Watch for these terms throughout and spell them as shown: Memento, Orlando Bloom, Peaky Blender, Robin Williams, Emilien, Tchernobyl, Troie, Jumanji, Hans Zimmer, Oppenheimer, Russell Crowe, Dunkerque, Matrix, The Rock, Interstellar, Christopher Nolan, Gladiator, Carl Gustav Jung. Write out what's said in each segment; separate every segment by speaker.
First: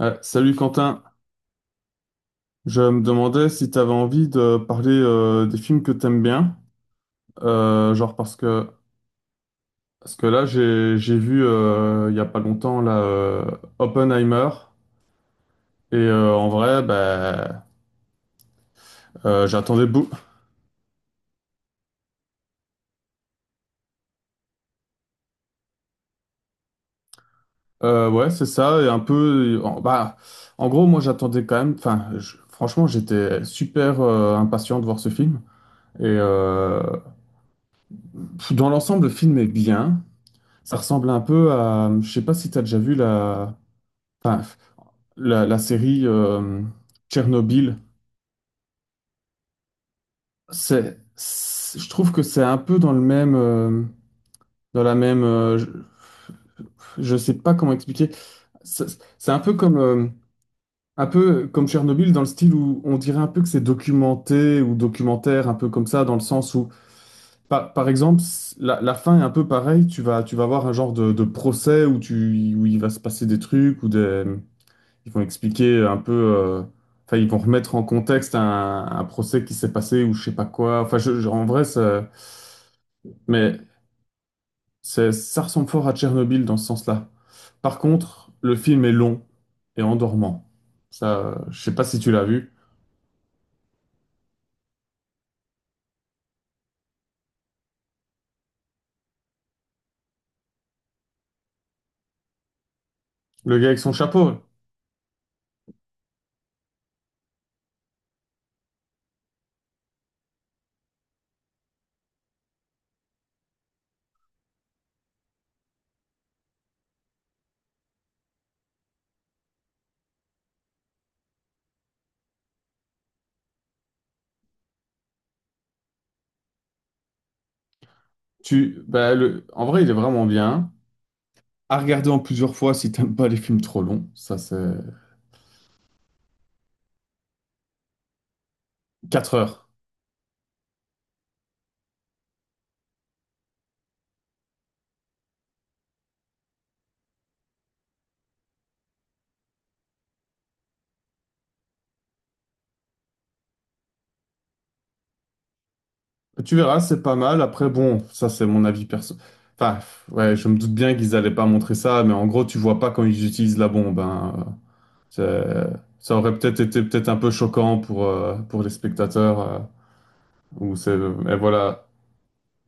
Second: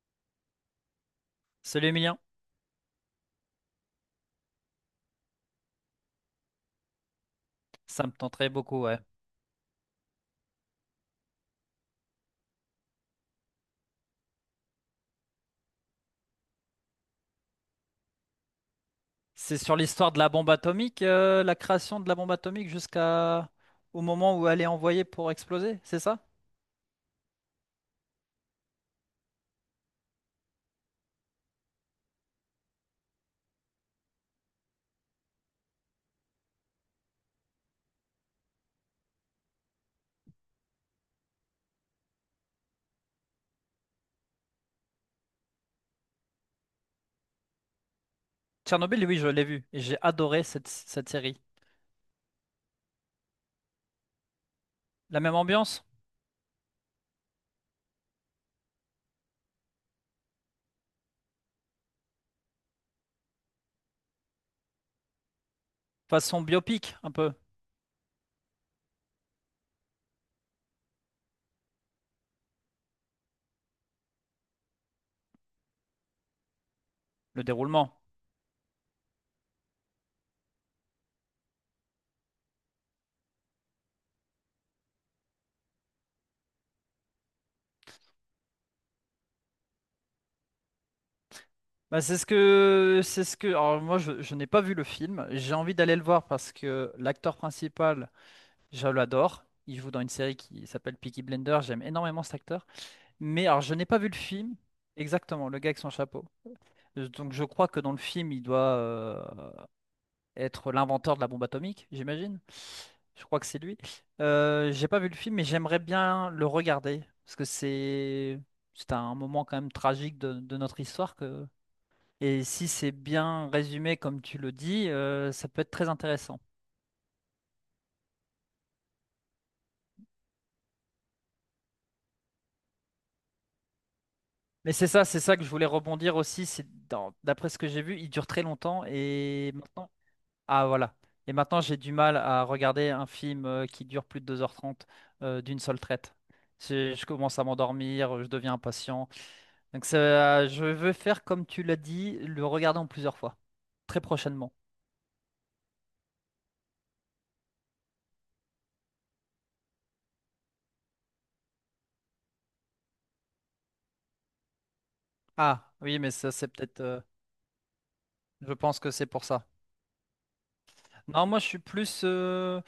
Speaker 1: Ouais, salut Quentin,
Speaker 2: Celui mien,
Speaker 1: je me demandais si tu avais envie de parler des films que t'aimes bien.
Speaker 2: ça me
Speaker 1: Genre, parce
Speaker 2: tenterait
Speaker 1: que
Speaker 2: beaucoup, ouais.
Speaker 1: parce que là j'ai vu il y a pas longtemps là, Oppenheimer, et en vrai, bah
Speaker 2: C'est sur
Speaker 1: j'attendais beaucoup.
Speaker 2: l'histoire de la bombe atomique, la création de la bombe atomique jusqu'à au moment où elle est envoyée pour exploser, c'est ça?
Speaker 1: Ouais, c'est ça, et un peu en, bah en gros moi j'attendais quand même, enfin franchement j'étais super impatient de voir ce film, et dans l'ensemble le film est bien. Ça ressemble un peu à, je sais pas si t'as déjà vu la... Enfin, la série Tchernobyl.
Speaker 2: Tchernobyl, oui, je l'ai vu et j'ai adoré cette, cette série.
Speaker 1: Je trouve que c'est un peu dans le même, dans la
Speaker 2: La
Speaker 1: même,
Speaker 2: même ambiance,
Speaker 1: je sais pas comment expliquer. C'est c'est un peu comme Tchernobyl, dans le style où on dirait un peu que c'est documenté, ou documentaire, un peu comme ça. Dans le
Speaker 2: façon
Speaker 1: sens où,
Speaker 2: biopic un peu,
Speaker 1: par exemple, la fin est un peu pareille. Tu vas avoir un genre de, procès où où il va se passer des trucs ou des... Ils vont expliquer un peu, enfin, ils vont
Speaker 2: le
Speaker 1: remettre en
Speaker 2: déroulement.
Speaker 1: contexte un procès qui s'est passé ou je sais pas quoi. Enfin, en vrai, mais ça ressemble fort à Tchernobyl dans ce sens-là. Par contre, le film est long et endormant. Ça, je sais pas si
Speaker 2: Bah,
Speaker 1: tu
Speaker 2: c'est
Speaker 1: l'as
Speaker 2: ce
Speaker 1: vu.
Speaker 2: que c'est ce que alors je n'ai pas vu le film, j'ai envie d'aller le voir parce que l'acteur principal, je l'adore, il joue dans une série qui s'appelle Peaky Blender, j'aime énormément cet acteur. Mais
Speaker 1: Le
Speaker 2: alors,
Speaker 1: gars
Speaker 2: je
Speaker 1: avec
Speaker 2: n'ai
Speaker 1: son
Speaker 2: pas vu le
Speaker 1: chapeau,
Speaker 2: film exactement, le gars avec son chapeau. Donc, je crois que dans le film, il doit être l'inventeur de la bombe atomique, j'imagine. Je crois que c'est lui. J'ai pas vu le film, mais j'aimerais bien le regarder parce que c'est un moment quand même tragique de notre histoire que et si c'est bien résumé comme tu le dis, ça peut être très intéressant.
Speaker 1: bah, en vrai, il est vraiment bien. À regarder en plusieurs fois si t'aimes pas les films trop longs. Ça, c'est
Speaker 2: Mais c'est ça que je voulais rebondir aussi. D'après ce que j'ai vu, il dure très longtemps
Speaker 1: 4
Speaker 2: et
Speaker 1: heures.
Speaker 2: maintenant. Ah voilà. Et maintenant, j'ai du mal à regarder un film qui dure plus de 2h30 d'une seule traite. Je commence à m'endormir, je deviens impatient. Donc je veux faire comme tu l'as dit, le regarder en plusieurs fois, très prochainement.
Speaker 1: Tu verras, c'est pas mal. Après, bon, ça c'est mon avis perso. Enfin, ouais, je me doute bien qu'ils allaient pas montrer ça, mais en gros, tu vois pas quand ils utilisent la bombe, hein.
Speaker 2: Ah
Speaker 1: C'est-
Speaker 2: oui, mais
Speaker 1: Ça
Speaker 2: ça
Speaker 1: aurait
Speaker 2: c'est
Speaker 1: peut-être
Speaker 2: peut-être
Speaker 1: été peut-être un peu choquant
Speaker 2: je
Speaker 1: pour les
Speaker 2: pense que c'est pour
Speaker 1: spectateurs.
Speaker 2: ça. Non,
Speaker 1: Mais
Speaker 2: moi je suis
Speaker 1: voilà,
Speaker 2: plus...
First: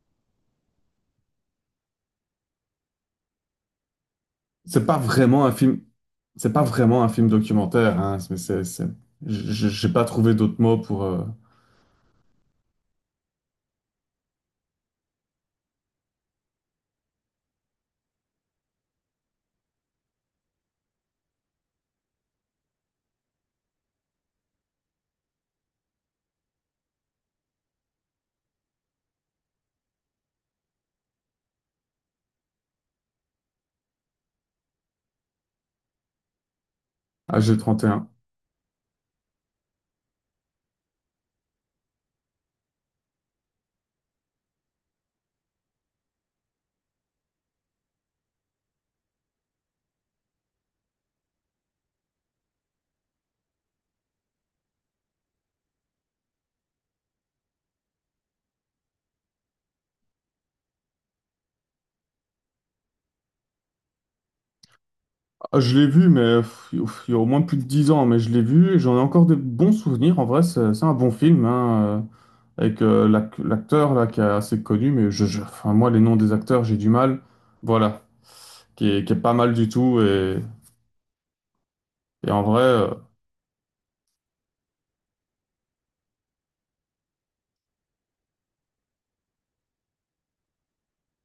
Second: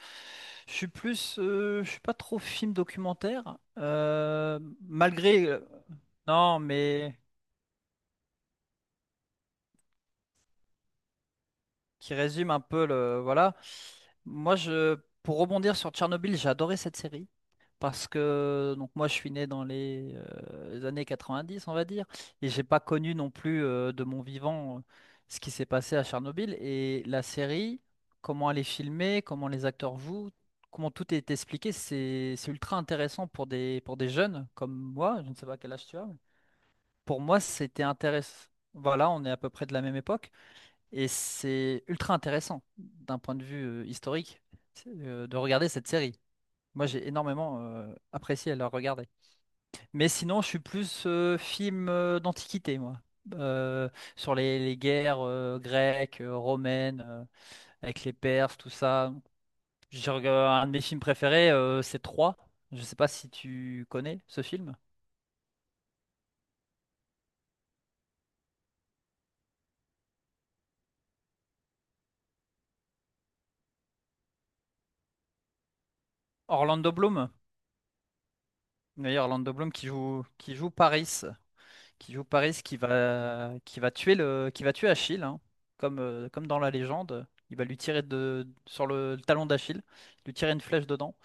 Speaker 2: je suis plus... je suis pas trop film documentaire
Speaker 1: c'est pas vraiment un film. C'est
Speaker 2: non,
Speaker 1: pas vraiment un
Speaker 2: mais
Speaker 1: film documentaire, hein. Mais j'ai pas trouvé d'autres mots pour
Speaker 2: qui résume un peu le voilà. Moi, je Pour rebondir sur Tchernobyl, j'ai adoré cette série parce que donc moi je suis né dans les années 90, on va dire, et j'ai pas connu non plus de mon vivant ce qui s'est passé à Tchernobyl et la série, comment elle est filmée, comment les acteurs jouent, comment tout est expliqué, c'est ultra intéressant pour des jeunes comme moi, je ne sais pas quel âge tu as, mais pour moi, c'était
Speaker 1: AG31.
Speaker 2: intéressant. Voilà, on est à peu près de la même époque. Et c'est ultra intéressant d'un point de vue historique de regarder cette série. Moi, j'ai énormément apprécié à la regarder. Mais sinon, je suis plus film d'antiquité, moi. Euh, Sur les guerres grecques, romaines, avec les Perses, tout ça. Un de mes films préférés, c'est Troie. Je sais pas si tu connais ce film.
Speaker 1: Ah, je l'ai vu, mais il y a au moins plus de 10 ans, mais je l'ai vu et j'en ai encore des bons souvenirs. En vrai, c'est un bon film, hein. Avec l'acteur là qui est assez connu, mais enfin, moi les noms des acteurs j'ai du
Speaker 2: Orlando
Speaker 1: mal.
Speaker 2: Bloom.
Speaker 1: Voilà, qui est
Speaker 2: D'ailleurs,
Speaker 1: pas
Speaker 2: Orlando
Speaker 1: mal du
Speaker 2: Bloom qui
Speaker 1: tout,
Speaker 2: joue,
Speaker 1: et,
Speaker 2: qui joue Paris, qui joue
Speaker 1: et en
Speaker 2: Paris,
Speaker 1: vrai,
Speaker 2: qui va, qui va tuer le, qui va tuer Achille, hein, comme dans la légende. Il va lui tirer sur le talon d'Achille, lui tirer une flèche dedans.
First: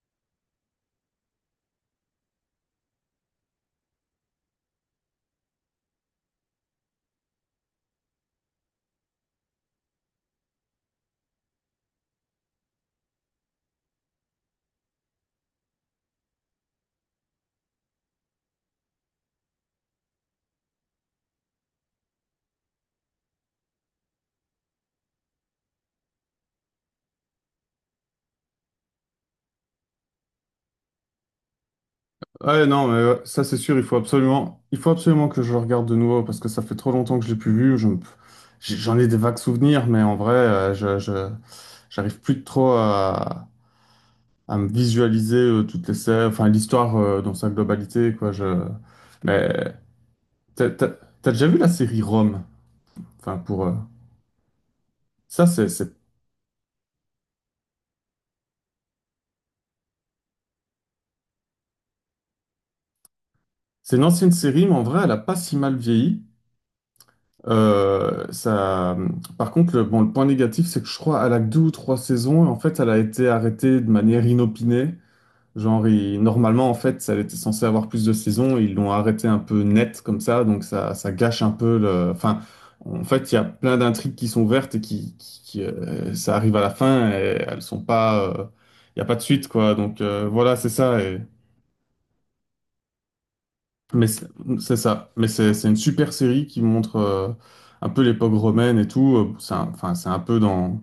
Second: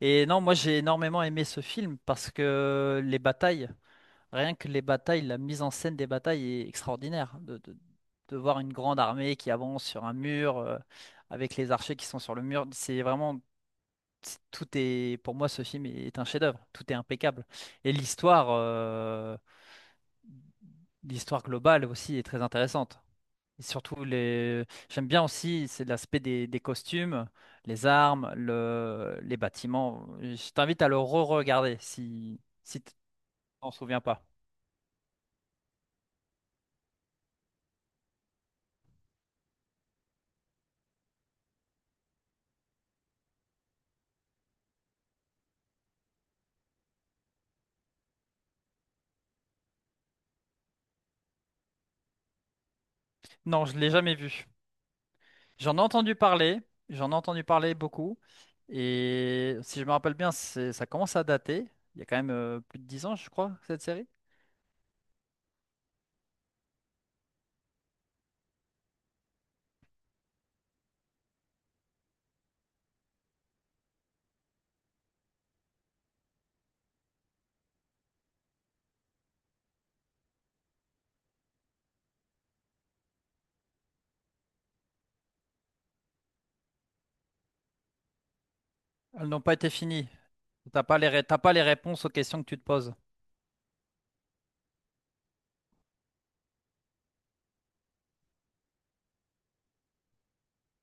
Speaker 2: Et non, moi j'ai énormément aimé ce film parce que les batailles, rien que les batailles, la mise en scène des batailles est extraordinaire. De voir une grande armée qui avance sur un mur, avec les archers qui sont sur le mur, c'est vraiment, tout est, pour moi ce film est un chef-d'œuvre, tout est impeccable. Et l'histoire. euh, L'histoire globale aussi est très intéressante. Et surtout, les... J'aime bien aussi, c'est l'aspect des costumes, les armes, les bâtiments. Je t'invite à le re-regarder si,
Speaker 1: ouais,
Speaker 2: si
Speaker 1: non,
Speaker 2: tu
Speaker 1: mais ouais, ça c'est
Speaker 2: t'en
Speaker 1: sûr,
Speaker 2: souviens pas.
Speaker 1: il faut absolument que je le regarde de nouveau parce que ça fait trop longtemps que je l'ai plus vu. J'en ai des vagues souvenirs, mais en vrai, j'arrive plus trop à me visualiser toutes les scènes, enfin l'histoire dans sa globalité, quoi. Mais t'as t'as- t'as déjà vu la série Rome? Enfin
Speaker 2: Non,
Speaker 1: pour
Speaker 2: je l'ai jamais vu.
Speaker 1: ça
Speaker 2: J'en ai
Speaker 1: c'est
Speaker 2: entendu parler, j'en ai entendu parler beaucoup. Et si je me rappelle bien, ça commence à dater. Il y a quand même plus de 10 ans, je crois, cette
Speaker 1: C'est une
Speaker 2: série.
Speaker 1: ancienne série, mais en vrai, elle a pas si mal vieilli. Euh, ça... Par contre, bon, le point négatif, c'est que je crois qu'elle a que deux ou trois saisons, et en fait, elle a été arrêtée de manière inopinée. Genre, normalement, en fait, elle était censée avoir plus de saisons. Ils l'ont arrêtée un peu net comme ça. Donc ça gâche un peu le... Enfin, en fait, il y a plein d'intrigues qui sont ouvertes et qui, ça arrive à la fin et elles sont pas, il n'y a pas de
Speaker 2: Elles n'ont
Speaker 1: suite,
Speaker 2: pas été
Speaker 1: quoi. Donc,
Speaker 2: finies.
Speaker 1: voilà, c'est ça. Et
Speaker 2: T'as pas les réponses aux questions que tu te poses.
Speaker 1: Mais c'est ça. Mais c'est une super série qui montre un peu l'époque romaine et tout. Enfin, c'est un peu dans...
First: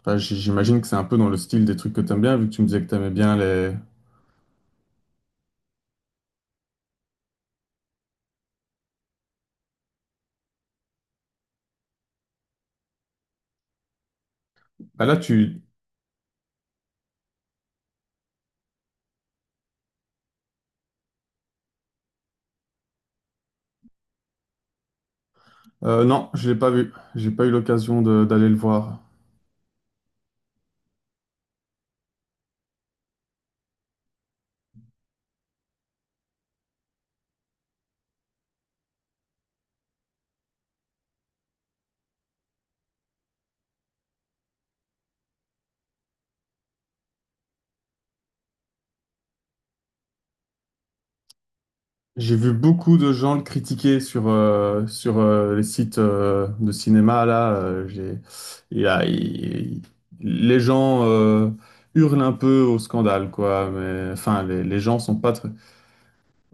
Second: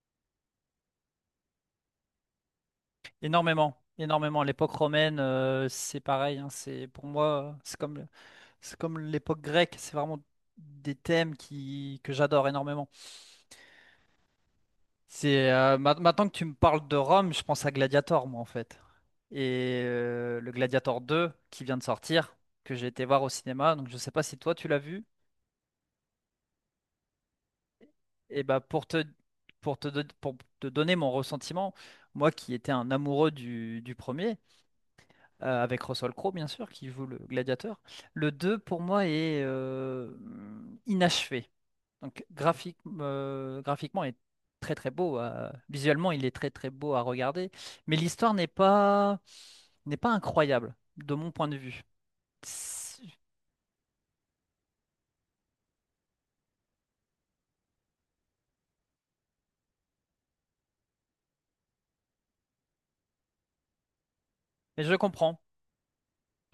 Speaker 1: enfin, j'imagine que c'est un peu dans le style des trucs que t'aimes bien, vu que tu me disais que t'aimais bien les...
Speaker 2: Énormément, énormément. L'époque romaine, c'est pareil. Hein. C'est pour moi, euh, c'est comme, c'est comme l'époque grecque. C'est vraiment des thèmes qui que j'adore énormément.
Speaker 1: Bah là,
Speaker 2: C'est
Speaker 1: tu...
Speaker 2: maintenant que tu me parles de Rome, je pense à Gladiator, moi en fait. Et le Gladiator 2 qui vient de sortir, que j'ai été voir au cinéma. Donc je sais pas si toi tu l'as vu.
Speaker 1: Non, je l'ai pas vu. J'ai pas eu l'occasion
Speaker 2: Et
Speaker 1: d'aller le
Speaker 2: bah pour
Speaker 1: voir.
Speaker 2: te pour te don- pour te donner mon ressentiment, moi qui étais un amoureux du premier avec Russell Crowe, bien sûr, qui joue le gladiateur. Le 2 pour moi, est inachevé. Donc, graphiquement, il est très très beau visuellement, il est très très beau à regarder. Mais l'histoire n'est pas, n'est pas incroyable, de mon point de vue.
Speaker 1: J'ai vu
Speaker 2: C'est-
Speaker 1: beaucoup de gens le critiquer sur les sites de cinéma là, j'ai... il y a- il- Les gens hurlent un peu au scandale, quoi. Mais enfin, les
Speaker 2: Mais je
Speaker 1: gens sont pas
Speaker 2: comprends.
Speaker 1: très...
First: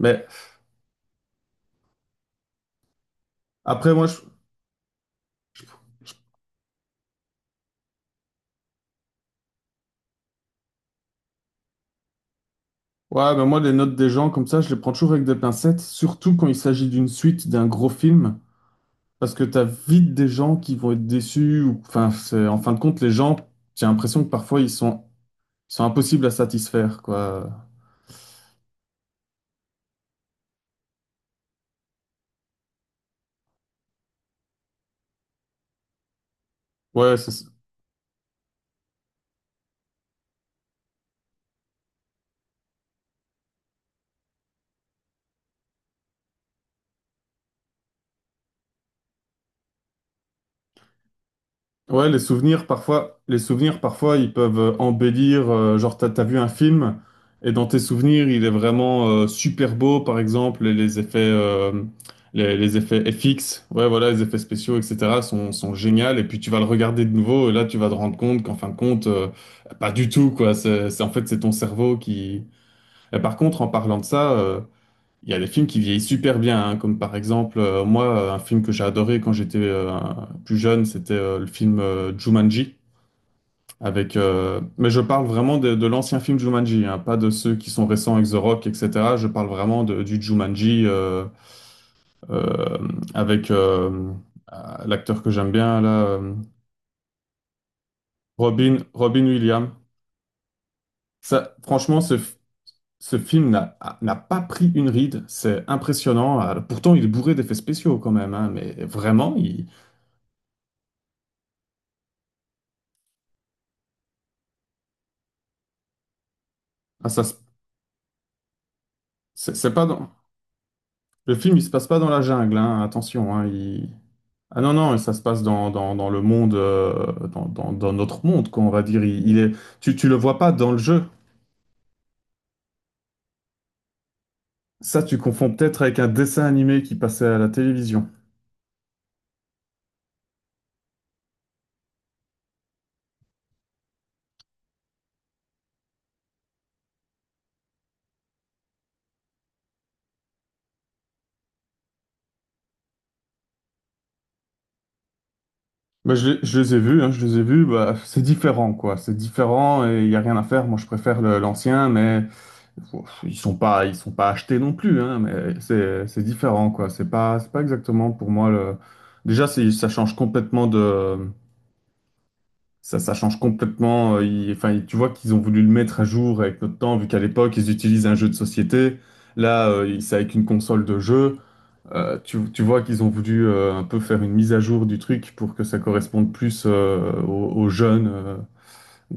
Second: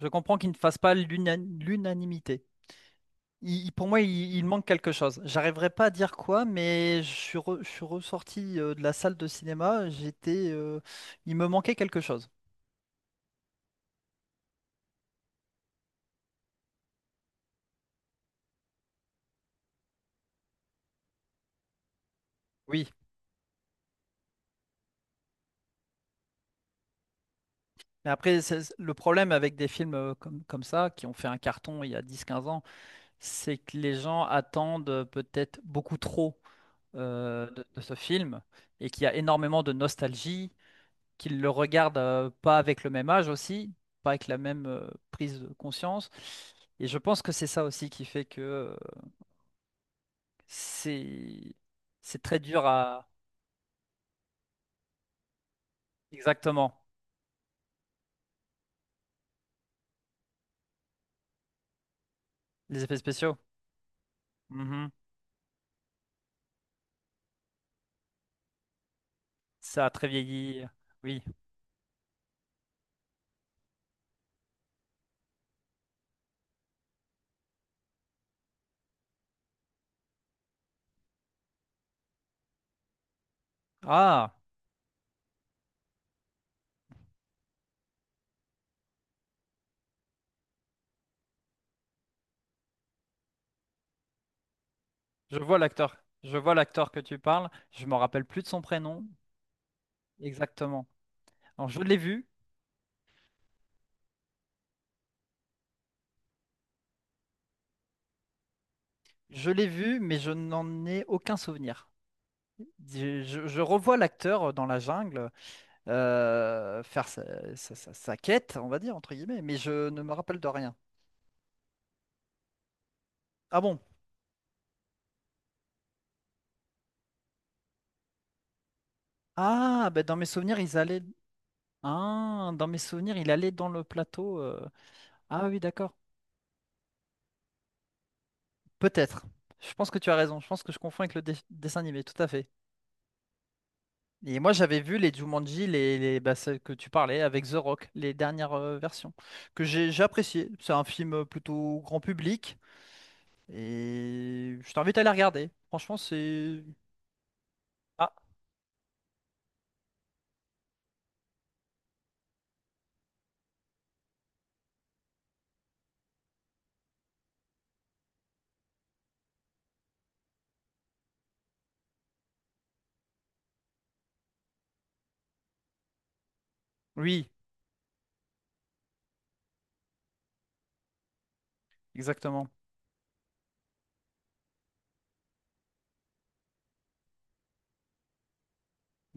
Speaker 2: Je comprends qu'il ne fasse pas l'unanimité. Pour
Speaker 1: après,
Speaker 2: moi,
Speaker 1: moi, je...
Speaker 2: il manque quelque chose. J'arriverai pas à dire quoi, mais je suis ressorti de la salle de cinéma. J'étais il me manquait quelque chose.
Speaker 1: Ouais, ben moi, les notes des gens, comme ça, je les prends toujours avec des pincettes, surtout quand il s'agit d'une suite, d'un gros film, parce que t'as vite des gens qui vont être déçus. Ou, enfin, en fin de
Speaker 2: Oui,
Speaker 1: compte, les gens, j'ai l'impression que parfois, ils sont, impossibles à satisfaire, quoi.
Speaker 2: mais après, le problème avec des films comme ça, qui ont fait un carton il y a 10 15 ans, c'est que les gens attendent peut-être beaucoup trop
Speaker 1: Ouais, c'est
Speaker 2: de ce film et qu'il y a énormément de nostalgie, qu'ils le regardent pas avec le même âge aussi, pas avec la même prise de conscience. Et je pense que c'est ça aussi qui fait que c'est
Speaker 1: Ouais, les
Speaker 2: c'est très
Speaker 1: souvenirs
Speaker 2: dur à...
Speaker 1: parfois, les souvenirs parfois, ils peuvent embellir. Genre, t'as vu un
Speaker 2: Exactement,
Speaker 1: film et dans tes souvenirs, il est vraiment super beau, par exemple, et les effets, les
Speaker 2: les effets
Speaker 1: effets
Speaker 2: spéciaux.
Speaker 1: FX, ouais, voilà, les effets spéciaux,
Speaker 2: Mhm.
Speaker 1: etc. sont géniaux. Et puis tu vas le regarder de nouveau et là, tu vas te rendre compte qu'en fin de compte,
Speaker 2: Ça a
Speaker 1: pas
Speaker 2: très
Speaker 1: du tout, quoi.
Speaker 2: vieilli,
Speaker 1: C'est, c'est- en
Speaker 2: oui.
Speaker 1: fait, c'est ton cerveau qui... Et par contre, en parlant de ça, il y a des films qui vieillissent super bien, hein, comme par exemple, un film que j'ai adoré quand j'étais plus jeune, c'était le film Jumanji.
Speaker 2: Ah!
Speaker 1: Mais je parle vraiment de, l'ancien film Jumanji, hein, pas de ceux qui sont récents avec The Rock, etc. Je parle vraiment du Jumanji, euh, avec euh, l'acteur que
Speaker 2: Je
Speaker 1: j'aime
Speaker 2: vois
Speaker 1: bien,
Speaker 2: l'acteur.
Speaker 1: là,
Speaker 2: Je vois l'acteur que tu parles. Je me rappelle plus de son
Speaker 1: Robin,
Speaker 2: prénom.
Speaker 1: Robin Williams.
Speaker 2: Exactement.
Speaker 1: Ça,
Speaker 2: Alors, je l'ai
Speaker 1: franchement, ce,
Speaker 2: vu.
Speaker 1: f- ce film n'a pas pris une ride. C'est impressionnant. Alors, pourtant, il est bourré d'effets spéciaux quand même, hein, mais vraiment,
Speaker 2: Je l'ai
Speaker 1: il...
Speaker 2: vu, mais je n'en ai aucun souvenir. Je revois l'acteur dans la jungle faire
Speaker 1: Ah, ça,
Speaker 2: sa,
Speaker 1: se-
Speaker 2: sa- sa- sa quête, on va dire, entre guillemets,
Speaker 1: c'est
Speaker 2: mais
Speaker 1: c'est pas
Speaker 2: je ne
Speaker 1: dans...
Speaker 2: me rappelle de rien.
Speaker 1: Le film, il se passe pas dans la jungle, hein, attention, hein.
Speaker 2: Ah bon?
Speaker 1: Ah non, non, ça se passe dans, dans, dans, le monde, dans notre monde, qu'on va dire. Il est...
Speaker 2: Ah,
Speaker 1: tu,
Speaker 2: ben
Speaker 1: tu le
Speaker 2: dans mes
Speaker 1: vois pas
Speaker 2: souvenirs,
Speaker 1: dans
Speaker 2: ils
Speaker 1: le
Speaker 2: allaient.
Speaker 1: jeu.
Speaker 2: Ah, dans mes souvenirs, il allait dans le plateau.
Speaker 1: Ça, tu
Speaker 2: Ah
Speaker 1: confonds
Speaker 2: oui,
Speaker 1: peut-être
Speaker 2: d'accord.
Speaker 1: avec un dessin animé qui passait à la télévision.
Speaker 2: Peut-être. Je pense que tu as raison. Je pense que je confonds avec le dessin animé, tout à fait. Et moi, j'avais vu les Jumanji, bah, celles que tu parlais avec The Rock, les dernières versions, que j'ai apprécié. C'est un film plutôt grand public et je t'invite à les regarder. Franchement,
Speaker 1: Bah, je
Speaker 2: c'est...
Speaker 1: les ai vus, hein, je les ai vus, bah,
Speaker 2: Ah,
Speaker 1: c'est différent, quoi. C'est différent et il n'y a rien à faire. Moi, je préfère l'ancien. Mais ils sont pas achetés non plus, hein, mais c'est différent, quoi. C'est pas exactement pour moi le... Déjà, ça change complètement ça, ça change complètement. Enfin, tu vois qu'ils ont voulu le mettre à jour avec notre temps, vu qu'à
Speaker 2: oui,
Speaker 1: l'époque ils utilisent un jeu de société. Là, c'est avec une console de jeu. Euh, tu,
Speaker 2: exactement.
Speaker 1: tu vois qu'ils ont voulu un peu faire une mise à jour du truc pour que ça corresponde plus aux jeunes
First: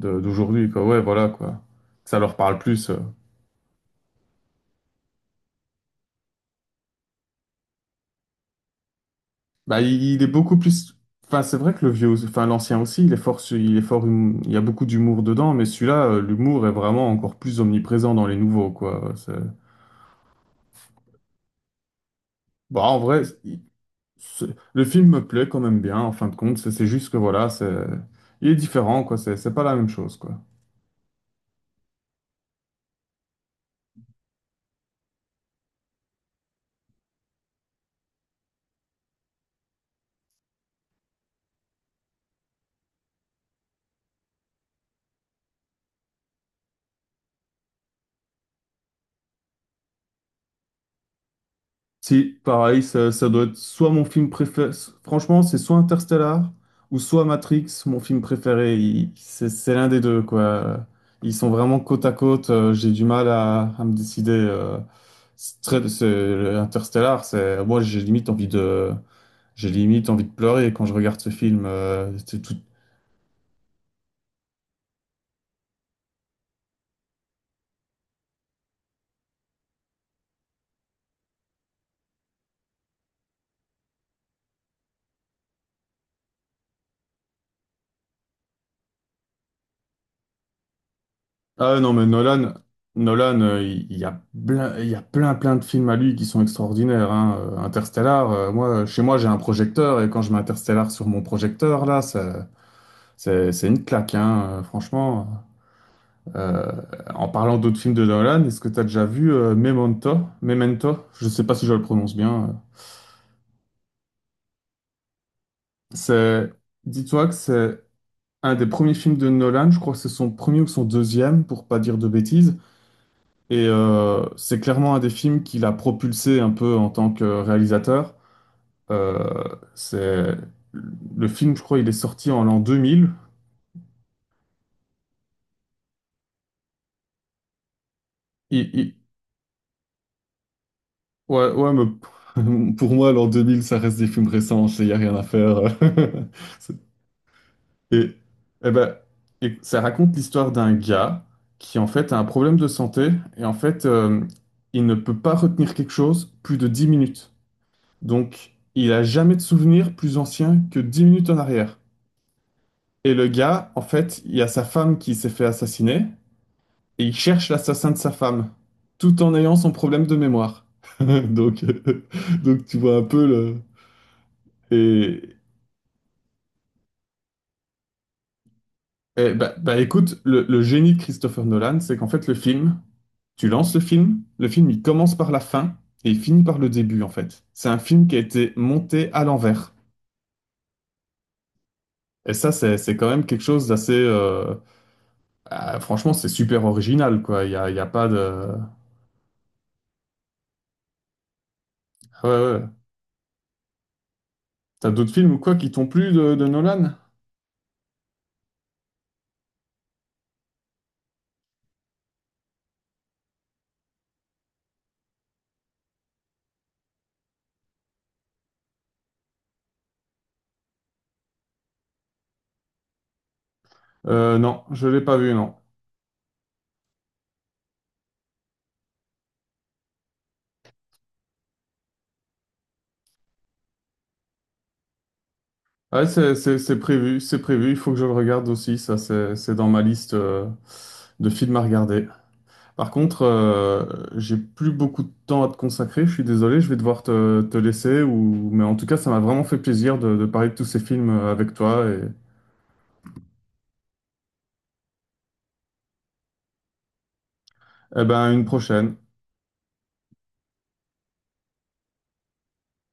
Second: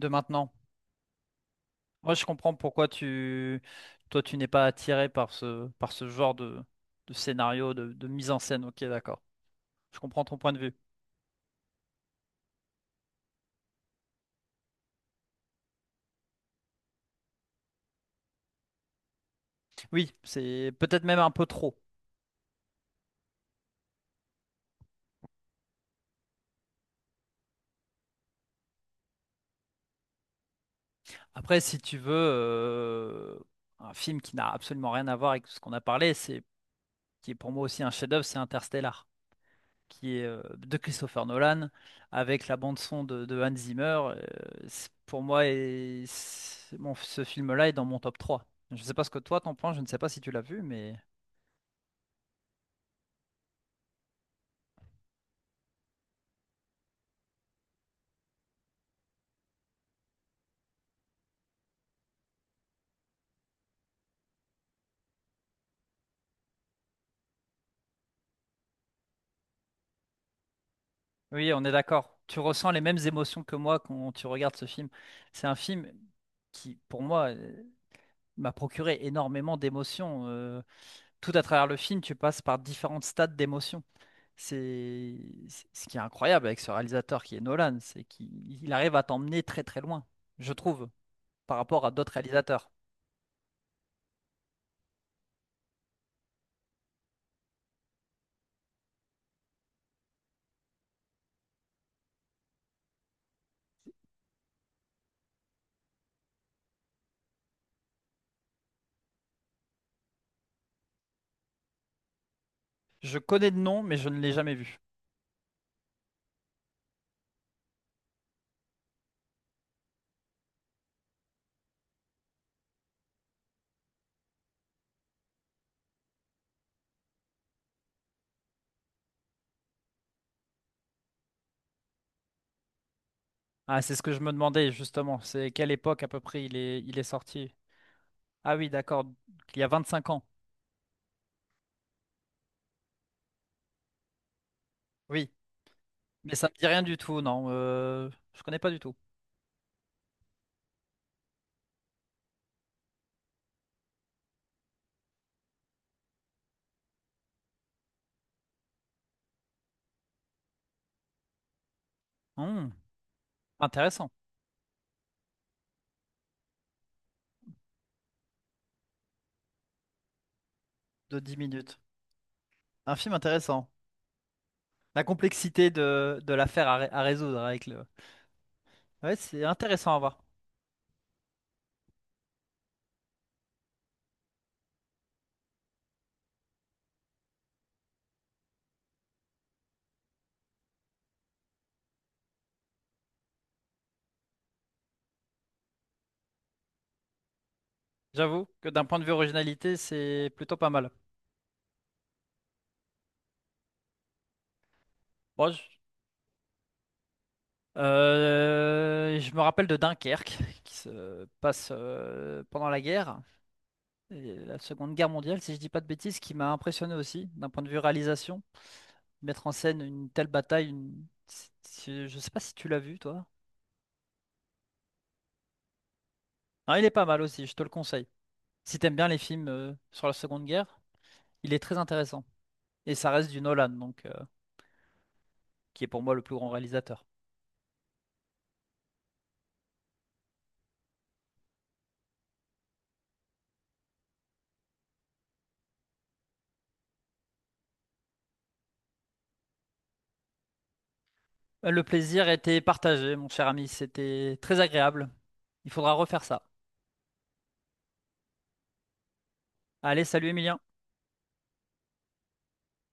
Speaker 2: De maintenant.
Speaker 1: d'aujourd'hui, quoi. Ouais, voilà, quoi.
Speaker 2: Moi,
Speaker 1: Ça
Speaker 2: je
Speaker 1: leur
Speaker 2: comprends
Speaker 1: parle
Speaker 2: pourquoi
Speaker 1: plus.
Speaker 2: tu... Toi, tu n'es pas attiré par ce genre de scénario, de mise en scène. Ok, d'accord.
Speaker 1: Bah,
Speaker 2: Je
Speaker 1: il
Speaker 2: comprends
Speaker 1: est
Speaker 2: ton point
Speaker 1: beaucoup
Speaker 2: de vue.
Speaker 1: plus... Enfin, c'est vrai que le vieux, enfin l'ancien aussi, il est fort, il y a beaucoup d'humour dedans, mais celui-là, l'humour est vraiment encore plus omniprésent dans les nouveaux, quoi.
Speaker 2: Oui, c'est peut-être même un peu trop.
Speaker 1: Bah, en vrai, le film me plaît quand même bien. En fin de compte, c'est juste que voilà, il est différent, quoi. C'est pas la même chose, quoi.
Speaker 2: Après, si tu veux, un film qui n'a absolument rien à voir avec ce qu'on a parlé, c'est qui est pour moi aussi un chef-d'œuvre, c'est Interstellar, qui est de Christopher Nolan avec la bande son de Hans Zimmer. euh, pour moi, bon, ce film-là est dans mon top 3. Je ne sais pas ce que toi t'en penses, je ne sais pas si tu l'as vu, mais
Speaker 1: Si, pareil, ça doit être soit mon film préféré. Franchement, c'est soit Interstellar, ou soit Matrix, mon film préféré. C'est l'un des deux, quoi. Ils sont vraiment côte à côte. J'ai du mal à, me décider. C'est très, Interstellar, j'ai limite envie de pleurer quand je regarde ce
Speaker 2: oui, on
Speaker 1: film.
Speaker 2: est d'accord. Tu
Speaker 1: C'est tout...
Speaker 2: ressens les mêmes émotions que moi quand tu regardes ce film. C'est un film qui, pour moi, m'a procuré énormément d'émotions tout à travers le film, tu passes par différentes stades d'émotion. C'est Ce qui est incroyable avec ce réalisateur qui est Nolan, c'est qu'il il arrive à t'emmener très très loin, je trouve, par
Speaker 1: Ah
Speaker 2: rapport à
Speaker 1: non, mais
Speaker 2: d'autres
Speaker 1: Nolan,
Speaker 2: réalisateurs.
Speaker 1: Nolan, il y a plein, il y a plein, plein de films à lui qui sont extraordinaires, hein. Interstellar, chez moi, j'ai un projecteur, et quand je mets Interstellar sur mon projecteur, là, c'est une claque, hein, franchement. Euh, en parlant d'autres films de Nolan, est-ce que tu as déjà vu Memento? Memento? Je sais pas si je le prononce bien.
Speaker 2: Je connais le nom, mais je ne l'ai jamais vu.
Speaker 1: C'est, dis-toi que c'est un des premiers films de Nolan, je crois que c'est son premier ou son deuxième, pour pas dire de bêtises. Et c'est clairement un des films qui l'a propulsé un peu en tant que réalisateur. C'est le film, je crois, il est sorti en l'an 2000.
Speaker 2: Ah, c'est ce que je me demandais justement, c'est quelle époque à peu près il est sorti. Ah
Speaker 1: Il,
Speaker 2: oui,
Speaker 1: il-
Speaker 2: d'accord, il y a 25 ans.
Speaker 1: Ouais, ouais, mais pour moi, l'an 2000, ça reste des films récents. Il n'y a rien à
Speaker 2: Oui,
Speaker 1: faire.
Speaker 2: mais ça me dit
Speaker 1: C'est-
Speaker 2: rien du tout, non,
Speaker 1: Et,
Speaker 2: je connais pas
Speaker 1: eh
Speaker 2: du
Speaker 1: ben,
Speaker 2: tout.
Speaker 1: et ça raconte l'histoire d'un gars qui en fait a un problème de santé et en fait, il ne peut pas retenir quelque chose plus de 10 minutes. Donc, il a jamais de souvenir plus ancien que 10 minutes en arrière.
Speaker 2: Hmm,
Speaker 1: Et le gars, en
Speaker 2: intéressant,
Speaker 1: fait, il y a sa femme qui s'est fait assassiner, et il cherche l'assassin de sa femme, tout en ayant son problème de mémoire.
Speaker 2: de 10
Speaker 1: Donc,
Speaker 2: minutes.
Speaker 1: euh, donc, tu
Speaker 2: Un
Speaker 1: vois un
Speaker 2: film
Speaker 1: peu le...
Speaker 2: intéressant. La
Speaker 1: Et,
Speaker 2: complexité de l'affaire à résoudre avec le, ouais,
Speaker 1: et
Speaker 2: c'est
Speaker 1: bah, bah,
Speaker 2: intéressant à voir.
Speaker 1: écoute, le génie de Christopher Nolan, c'est qu'en fait le film, tu lances le film il commence par la fin et il finit par le début en fait. C'est un film qui a été monté à l'envers. Et ça, c'est quand même quelque chose d'assez... ah, franchement, c'est super original, quoi. Il y a pas
Speaker 2: J'avoue
Speaker 1: de...
Speaker 2: que d'un point de vue originalité, c'est plutôt pas mal.
Speaker 1: Ah ouais, ouais. T'as d'autres films ou
Speaker 2: Bon,
Speaker 1: quoi
Speaker 2: je,
Speaker 1: qui t'ont plu de Nolan?
Speaker 2: je me rappelle de Dunkerque, qui se passe pendant la guerre, et la Seconde Guerre mondiale, si je dis pas de bêtises, qui m'a impressionné aussi, d'un point de vue réalisation. Mettre en scène une telle bataille, une... je sais pas si tu l'as vu, toi.
Speaker 1: Non, je l'ai pas vu, non.
Speaker 2: Non, il est pas mal aussi, je te le conseille. Si t'aimes bien les films sur la Seconde Guerre, il est très intéressant. Et ça reste du Nolan, donc, qui est pour
Speaker 1: Ouais,
Speaker 2: moi le plus grand réalisateur.
Speaker 1: c'est prévu, il faut que je le regarde aussi, ça c'est dans ma liste de films à regarder. Par contre, j'ai plus beaucoup de temps à te consacrer, je suis désolé, je vais devoir te laisser, mais en tout cas, ça m'a vraiment fait plaisir de, parler de tous ces films avec
Speaker 2: Le
Speaker 1: toi, et
Speaker 2: plaisir était partagé, mon cher ami. C'était très agréable. Il faudra refaire ça.
Speaker 1: eh ben, à une prochaine.
Speaker 2: Allez, salut Emilien.